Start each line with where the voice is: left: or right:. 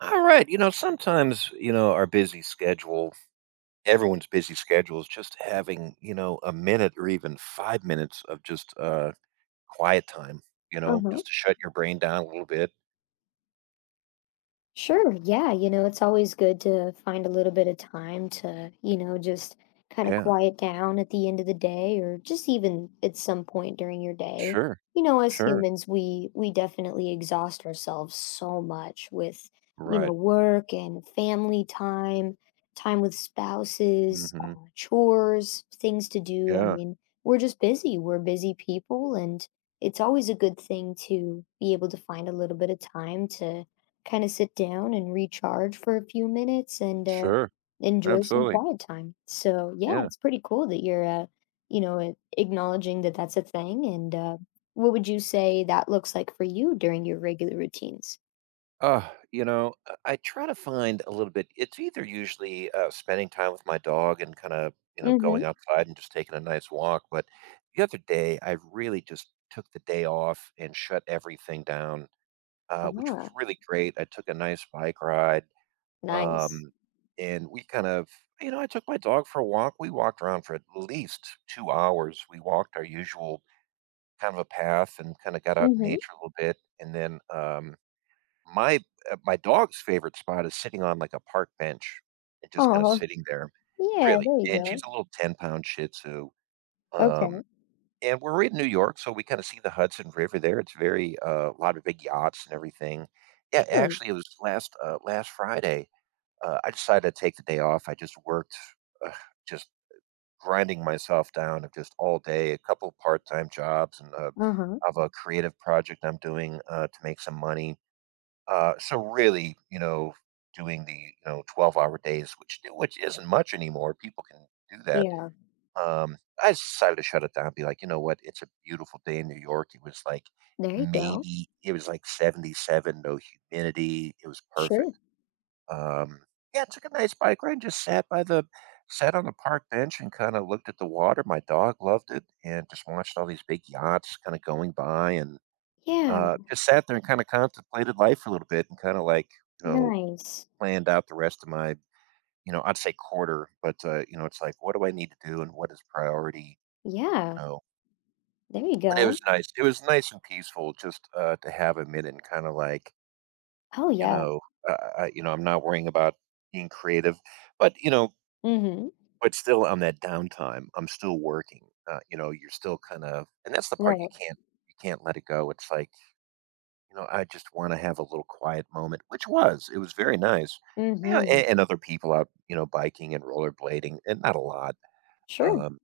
right: All right. Sometimes our busy schedule, everyone's busy schedule is just having, a minute or even 5 minutes of just quiet time,
left: Uh-huh.
right: just to shut your brain down a little bit.
left: Sure, yeah, it's always good to find a little bit of time to, just kind of
right: Yeah.
left: quiet down at the end of the day or just even at some point during your day.
right: Sure.
left: As
right: Sure.
left: humans, we definitely exhaust ourselves so much with
right: Right.
left: work and family time, time with spouses,
right: hmm
left: chores, things to do. I
right: Yeah.
left: mean, we're just busy. We're busy people, and it's always a good thing to be able to find a little bit of time to kind of sit down and recharge for a few minutes and
right: Sure.
left: enjoy some
right: Absolutely.
left: quiet time. So yeah,
right: Yeah.
left: it's pretty cool that you're acknowledging that that's a thing. And what would you say that looks like for you during your regular routines?
right: Uh, I try to find a little bit. It's either usually spending time with my dog and kind of, going
left: Mm-hmm.
right: outside and just taking a nice walk. But the other day, I really just took the day off and shut everything down, which was
left: Ah,
right: really great. I took a nice bike ride.
left: nice.
right: Um, and we kind of, I took my dog for a walk. We walked around for at least 2 hours. We walked our usual kind of a path and kind of got out in
left: Mm-hmm.
right: nature a little bit. And then, my my dog's favorite spot is sitting on, like, a park bench and just kinda
left: Oh,
right: sitting there.
left: yeah.
right: Really,
left: There you
right: and she's
left: go.
right: a little ten-pound Shih Tzu, um,
left: Okay.
right: and we're in New York, so we kinda see the Hudson River there. It's very, a lot of big yachts and everything. Yeah,
left: Sure.
right: actually, it was last Friday, I decided to take the day off. I just worked, ugh, just grinding myself down of just all day, a couple part-time jobs and,
left: Uh-huh.
right: of a creative project I'm doing, to make some money. So really, doing the 12-hour days, which isn't much anymore. People can do that.
left: Yeah.
right: I just decided to shut it down. Be like, you know what? It's a beautiful day in New York. It was like
left: There you go.
right: maybe it was like 77, no humidity. It was
left: Sure.
right: perfect. Um, yeah, took a nice bike ride and just sat on the park bench and kind of looked at the water. My dog loved it and just watched all these big yachts kind of going by. And
left: Yeah.
right: just sat there and kinda contemplated life a little bit and kinda, like, you know,
left: Nice.
right: planned out the rest of my, you know, I'd say quarter, but, you know, it's like, "What do I need to do and what is priority?"
left: Yeah.
right: You know?
left: There you
right: But it
left: go.
right: was nice. It was nice and peaceful just, to have a minute and kinda, like,
left: Oh
right: you
left: yeah.
right: know, I you know, I'm not worrying about being creative, but,
left: Mm-hmm.
right: but still on that downtime, I'm still working. You know, you're still kind of and that's the part you
left: Right.
right: can't let it go. It's like I just want to have a little quiet moment, which was, it was very nice. Yeah, and,
left: Mm-hmm.
right: and other people out, you know, biking and rollerblading, and not a lot.
left: Sure.
right: Um,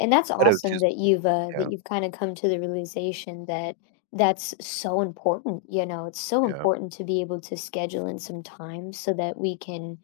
left: And that's
right: but it was
left: awesome
right: just,
left: that
right: yeah,
left: you've kind of come to the realization that that's so important. It's so
right: yeah,
left: important to be able to schedule in some time so that we can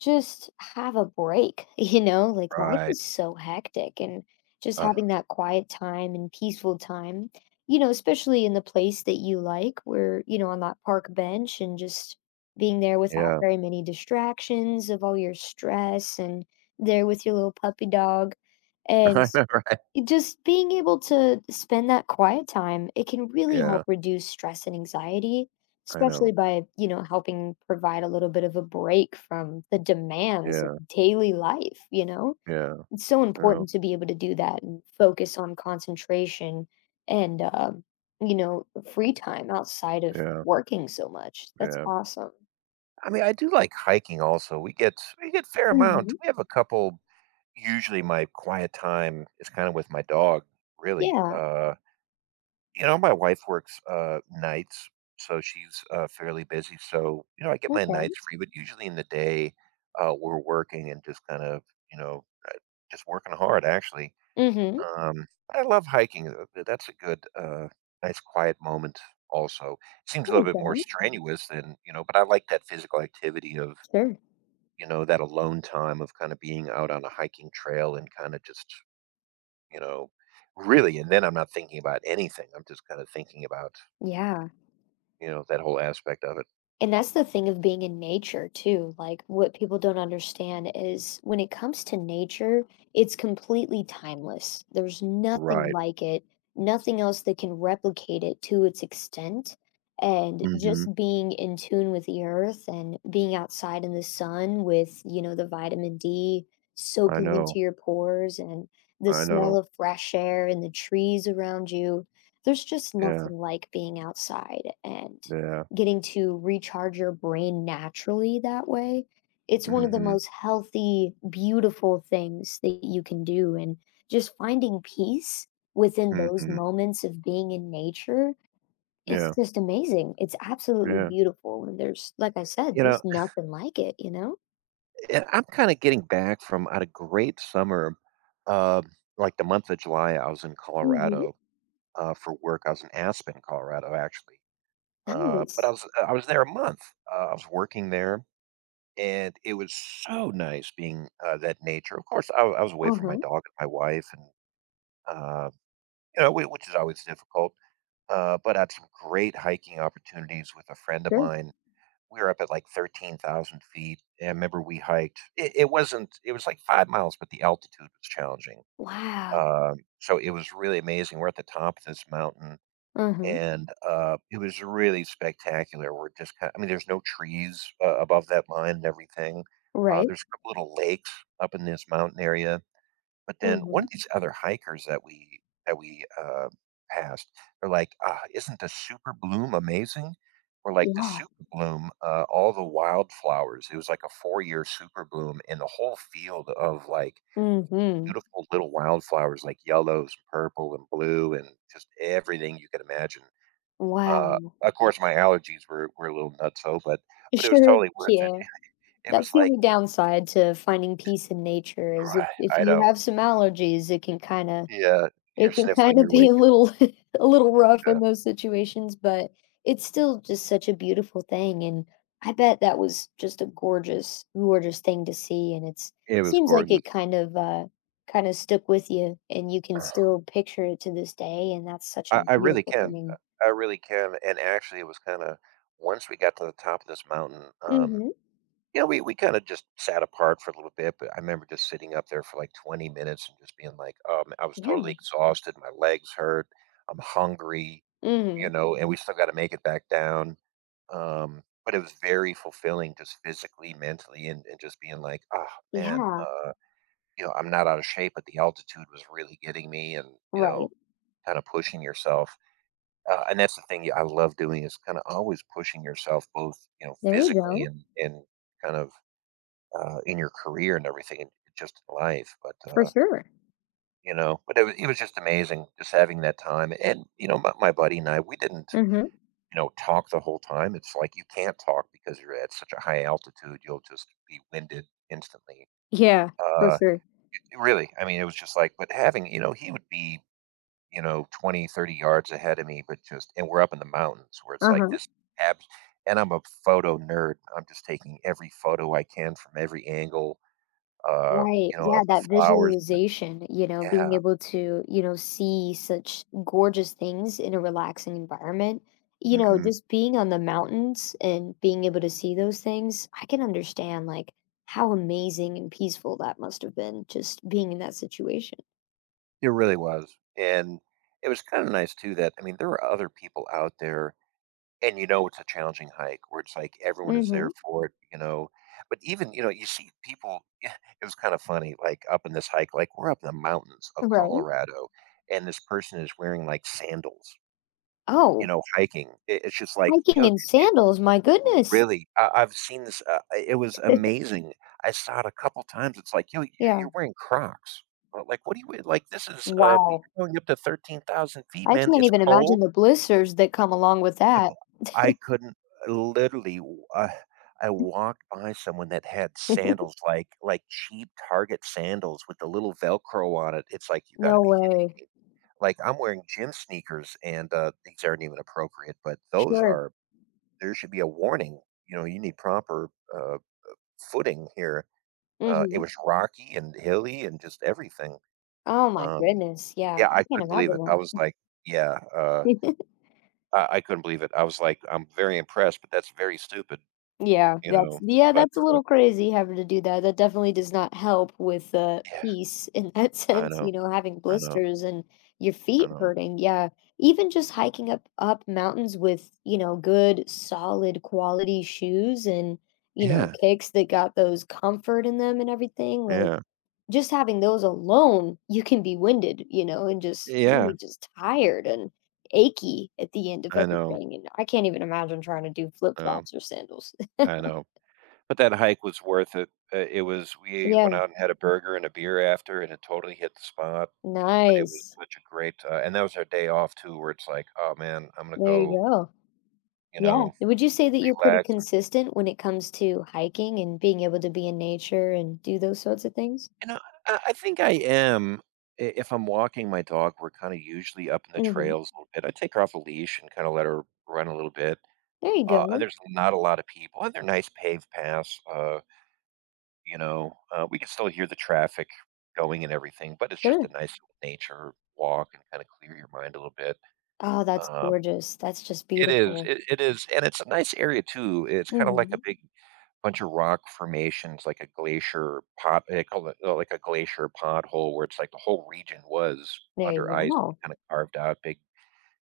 left: just have a break, you know? Like life
right: right.
left: is so hectic and just
right: Uh,
left: having that quiet time and peaceful time, especially in the place that you like, where, on that park bench and just being there without
right: yeah,
left: very many distractions of all your stress and there with your little puppy dog. And
right: I know, right.
left: just being able to spend that quiet time, it can really
right: Yeah,
left: help reduce stress and anxiety,
right: I know.
left: especially by helping provide a little bit of a break from the demands of
right: Yeah,
left: daily life, you know?
right: yeah,
left: It's so
right: yeah,
left: important to be able to do that and focus on concentration and you know, free time outside of
right: yeah,
left: working so much. That's
right: yeah.
left: awesome.
right: I mean, I do like hiking also. We get fair amount.
left: Hmm.
right: We have a couple, usually my quiet time is kind of with my dog, really.
left: Yeah.
right: You know, my wife works nights, so she's fairly busy. So, you know, I get my
left: Okay.
right: nights free, but usually in the day, we're working and just kind of, you know, just working hard, actually.
left: Hmm.
right: But I love hiking. That's a good, nice quiet moment, also. Seems a
left: There
right: little
left: you
right: bit more
left: go.
right: strenuous than, you know, but I like that physical activity of,
left: Sure.
right: that alone time of kind of being out on a hiking trail and kind of just, you know, really. And then I'm not thinking about anything. I'm just kind of thinking about
left: Yeah.
right: you know, that whole aspect of it.
left: And that's the thing of being in nature too. Like what people don't understand is when it comes to nature, it's completely timeless. There's nothing
right: Right.
left: like it, nothing else that can replicate it to its extent. And
right: Mhm.
left: just being in tune with the earth and being outside in the sun with the vitamin D
right: I
left: soaking into
right: know.
left: your pores and the
right: I
left: smell
right: know.
left: of fresh air and the trees around you. There's just
right: Yeah.
left: nothing like being outside. And
right: Yeah.
left: getting to recharge your brain naturally that way, it's one of the
right: Mhm.
left: most healthy, beautiful things that you can do. And just finding peace within those
right: Mhm.
left: moments of being in nature, it's
right: Yeah.
left: just amazing. It's absolutely
right: Yeah.
left: beautiful. And there's, like I said,
right: You
left: just
right: know,
left: nothing like it, you know?
right: and I'm kinda getting back from I had a great summer, um, like, the month of July, I was in
left: Mm-hmm.
right: Colorado, for work. I was in Aspen, Colorado, actually, uh, but I
left: Nice.
right: was I was there a month. I was working there, and it was so nice being, that nature. Of course, I was away
left: Uh
right: from my
left: huh.
right: dog and my wife, and, uh, you know, which is always difficult. But had some great hiking opportunities with a friend of
left: Sure.
right: mine. We were up at like 13,000 feet. And I remember we hiked. It wasn't, it was like 5 miles, but the altitude was challenging.
left: Wow.
right: So it was really amazing. We're at the top of this mountain.
left: Uh huh.
right: And it was really spectacular. We're just kind I mean, there's no trees above that line and everything.
left: Right.
right: There's a couple little lakes up in this mountain area. But then
left: Mm
right: one
left: hmm.
right: of these other hikers that we passed, they're like, "Ah, isn't the super bloom amazing?" We're like, "The
left: Yeah.
right: super bloom, all the wildflowers" it was like a four-year super bloom and the whole field of, like,
left: Mm hmm.
right: beautiful little wildflowers, like yellows, purple, and blue, and just everything you could imagine.
left: Wow.
right: Of course, my allergies were a little nutso, but it was
left: Sure.
right: totally worth it.
left: Yeah.
right: It
left: That's
right: was
left: the
right: like
left: only downside to finding peace in nature is if if
right: I
left: you
right: know.
left: have some allergies,
right: Yeah,
left: it
right: you're
left: can
right: sniffling
left: kinda
right: your way
left: be a little a little rough
right: through the
left: in those situations, but it's still just such a beautiful thing, and I bet that was just a gorgeous, gorgeous thing to see, and it's
right: it was
left: seems like
right: gorgeous.
left: it kinda stuck with you, and you can still picture it to this day, and that's such
right: I
left: a
right: I really
left: beautiful
right: can, uh,
left: thing.
right: I really can, and actually it was kinda once we got to the top of this mountain,
left: Mhm.
right: you know, we kinda just sat apart for a little bit, but I remember just sitting up there for, like, 20 minutes and just being like, I was totally
left: Yeah.
right: exhausted, my legs hurt, I'm hungry, you
left: Mhm.
right: know, and we still gotta make it back down, but it was very fulfilling just physically, mentally, and just being like, "Oh, man,
left: Yeah.
right: you know, I'm not out of shape, but the altitude was really getting me," and, you know,
left: Right.
right: kinda pushing yourself. And that's the thing I love doing is kind of always pushing yourself both,
left: There you
right: physically
left: go.
right: and kind of in your career and everything and just in life. But,
left: For sure.
right: but it was just amazing just having that time. And, you know, my buddy and I, we didn't,
left: Mhm.
right: talk the whole time. It's like you can't talk because you're at such a high altitude. You'll just be winded instantly.
left: Yeah, for
right: Uh,
left: sure.
right: Really, I mean, it was just like, but having, he would be 20, 30 yards ahead of me, but just and we're up in the mountains where it's like
left: Uh-huh.
right: this abs and I'm a photo nerd. I'm just taking every photo I can from every angle,
left: Right.
right: you know,
left: Yeah,
right: of the
left: that
right: flowers and the
left: visualization, being
right: yeah,
left: able to, see such gorgeous things in a relaxing environment. You know,
right: mhm.
left: just being on the mountains and being able to see those things, I can understand like how amazing and peaceful that must have been just being in that situation.
right: It really was, and it was kinda nice too that I mean, there were other people out there. And you know it's a challenging hike where it's like everyone is there
left: Mhm.
right: for it, you know? But even, you know, you see people it was kind of funny, like, up in this hike, like, we're up in the mountains of
left: Right.
right: Colorado, and this person is wearing, like, sandals, you
left: Oh,
right: know, hiking. It's just like,
left: hiking
right: yo, d
left: in
right: d
left: sandals, my goodness.
right: really, I've seen this, I it was amazing. I saw it a couple times, it's like, "Yo,
left: Yeah.
right: you're wearing Crocs." Like, what do you w like, this is, you're
left: Wow.
right: going up to 13,000 feet,
left: I
right: man,
left: can't
right: it's
left: even
right: cold,
left: imagine the blisters that come along with
right: the
left: that.
right: b I couldn't literally, w I walked by someone that had sandals, like cheap Target sandals with the little Velcro on it. It's like, "You gotta
left: No
right: be kidding
left: way.
right: me." Like, I'm wearing gym sneakers, and, these aren't even appropriate, but those
left: Sure.
right: are there should be a warning, you know, "You need proper, uh, footing here." It
left: Mhm.
right: was rocky and hilly and just everything.
left: Oh my
right: Um,
left: goodness, yeah,
right: yeah,
left: I
right: I
left: can't
right: couldn't believe it. I
left: imagine
right: was
left: that.
right: like yeah, uh, I couldn't believe it. I was like, "I'm very impressed, but that's very stupid." You know?
left: Yeah,
right: But,
left: that's a little crazy having to do that, that definitely does not help with,
right: yeah,
left: peace in that
right: I
left: sense,
right: know,
left: having
right: I know,
left: blisters and your
right: I
left: feet
right: know.
left: hurting, yeah. Even just hiking up mountains with, good solid quality shoes and,
right: Yeah,
left: kicks that got those comfort in them and everything, like
right: yeah,
left: just having those alone, you can be winded, and just
right: yeah,
left: really just tired and achy at the end of
right: I know,
left: everything, and I can't even imagine trying to do
right: um,
left: flip-flops or sandals.
right: I know. But that hike was worth it. It was we
left: Yeah,
right: went out and had a burger and a beer after, and it totally hit the spot, but it was
left: nice.
right: such a great, and that was our day off too, where it's like, "Oh, man, I'm gonna
left: There you
right: go,
left: go.
right: you
left: Yeah.
right: know,
left: Would you say that you're pretty
right: relax."
left: consistent when it comes to hiking and being able to be in nature and do those sorts of things?
right: You know, I think I am. I if I'm walking my dog, we're kinda usually up in the
left: Mhm.
right: trails a little bit. I take her off a leash and kinda let her run a little bit.
left: There you
right: And
left: go.
right: there's not a lot of people, and they're nice paved paths. We can still hear the traffic going and everything, but it's just a
left: Sure.
right: nice nature walk and kind of clear your mind a little bit.
left: Oh, that's
right: Um,
left: gorgeous. That's just
right: it is,
left: beautiful.
right: it is, and it's a nice area too. It's kind of like a
left: Mhm.
right: big bunch of rock formations, like a glacier pot. They call it like a glacier pothole, where it's like the whole region was
left: There
right: under
left: you
right: ice,
left: go.
right: kind of carved out, big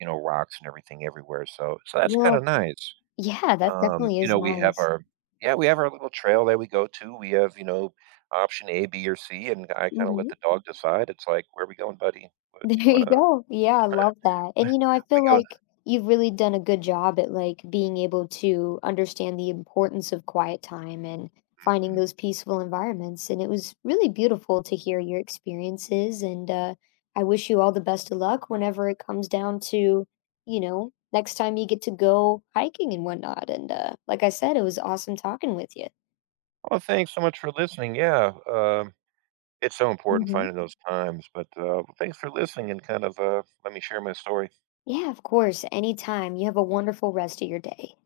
right: you know rocks and everything everywhere. So that's kind
left: Well,
right: of nice.
left: yeah, that definitely
right: You
left: is
right: know, we have
left: nice.
right: our yeah, we have our little trail that we go to. We have, you know, option A, B, or C, and I kind of let
left: Mhm.
right: the dog decide. It's like, where are we going, buddy? What do you
left: There
right: want
left: you
right: to?
left: go. Yeah, I love that. And I
right: we
left: feel
right: go.
left: like you've really done a good job at like being able to understand the importance of quiet time and finding
right: Mhm.
left: those peaceful environments. And it was really beautiful to hear your experiences. And I wish you all the best of luck whenever it comes down to next time you get to go hiking and whatnot. And like I said, it was awesome talking with you.
right: Well, thanks so much for listening. Yeah, it's so important
left: Hmm.
right: finding those times. But thanks for listening and kind of let me share my story.
left: Yeah, of course. Anytime. You have a wonderful rest of your day.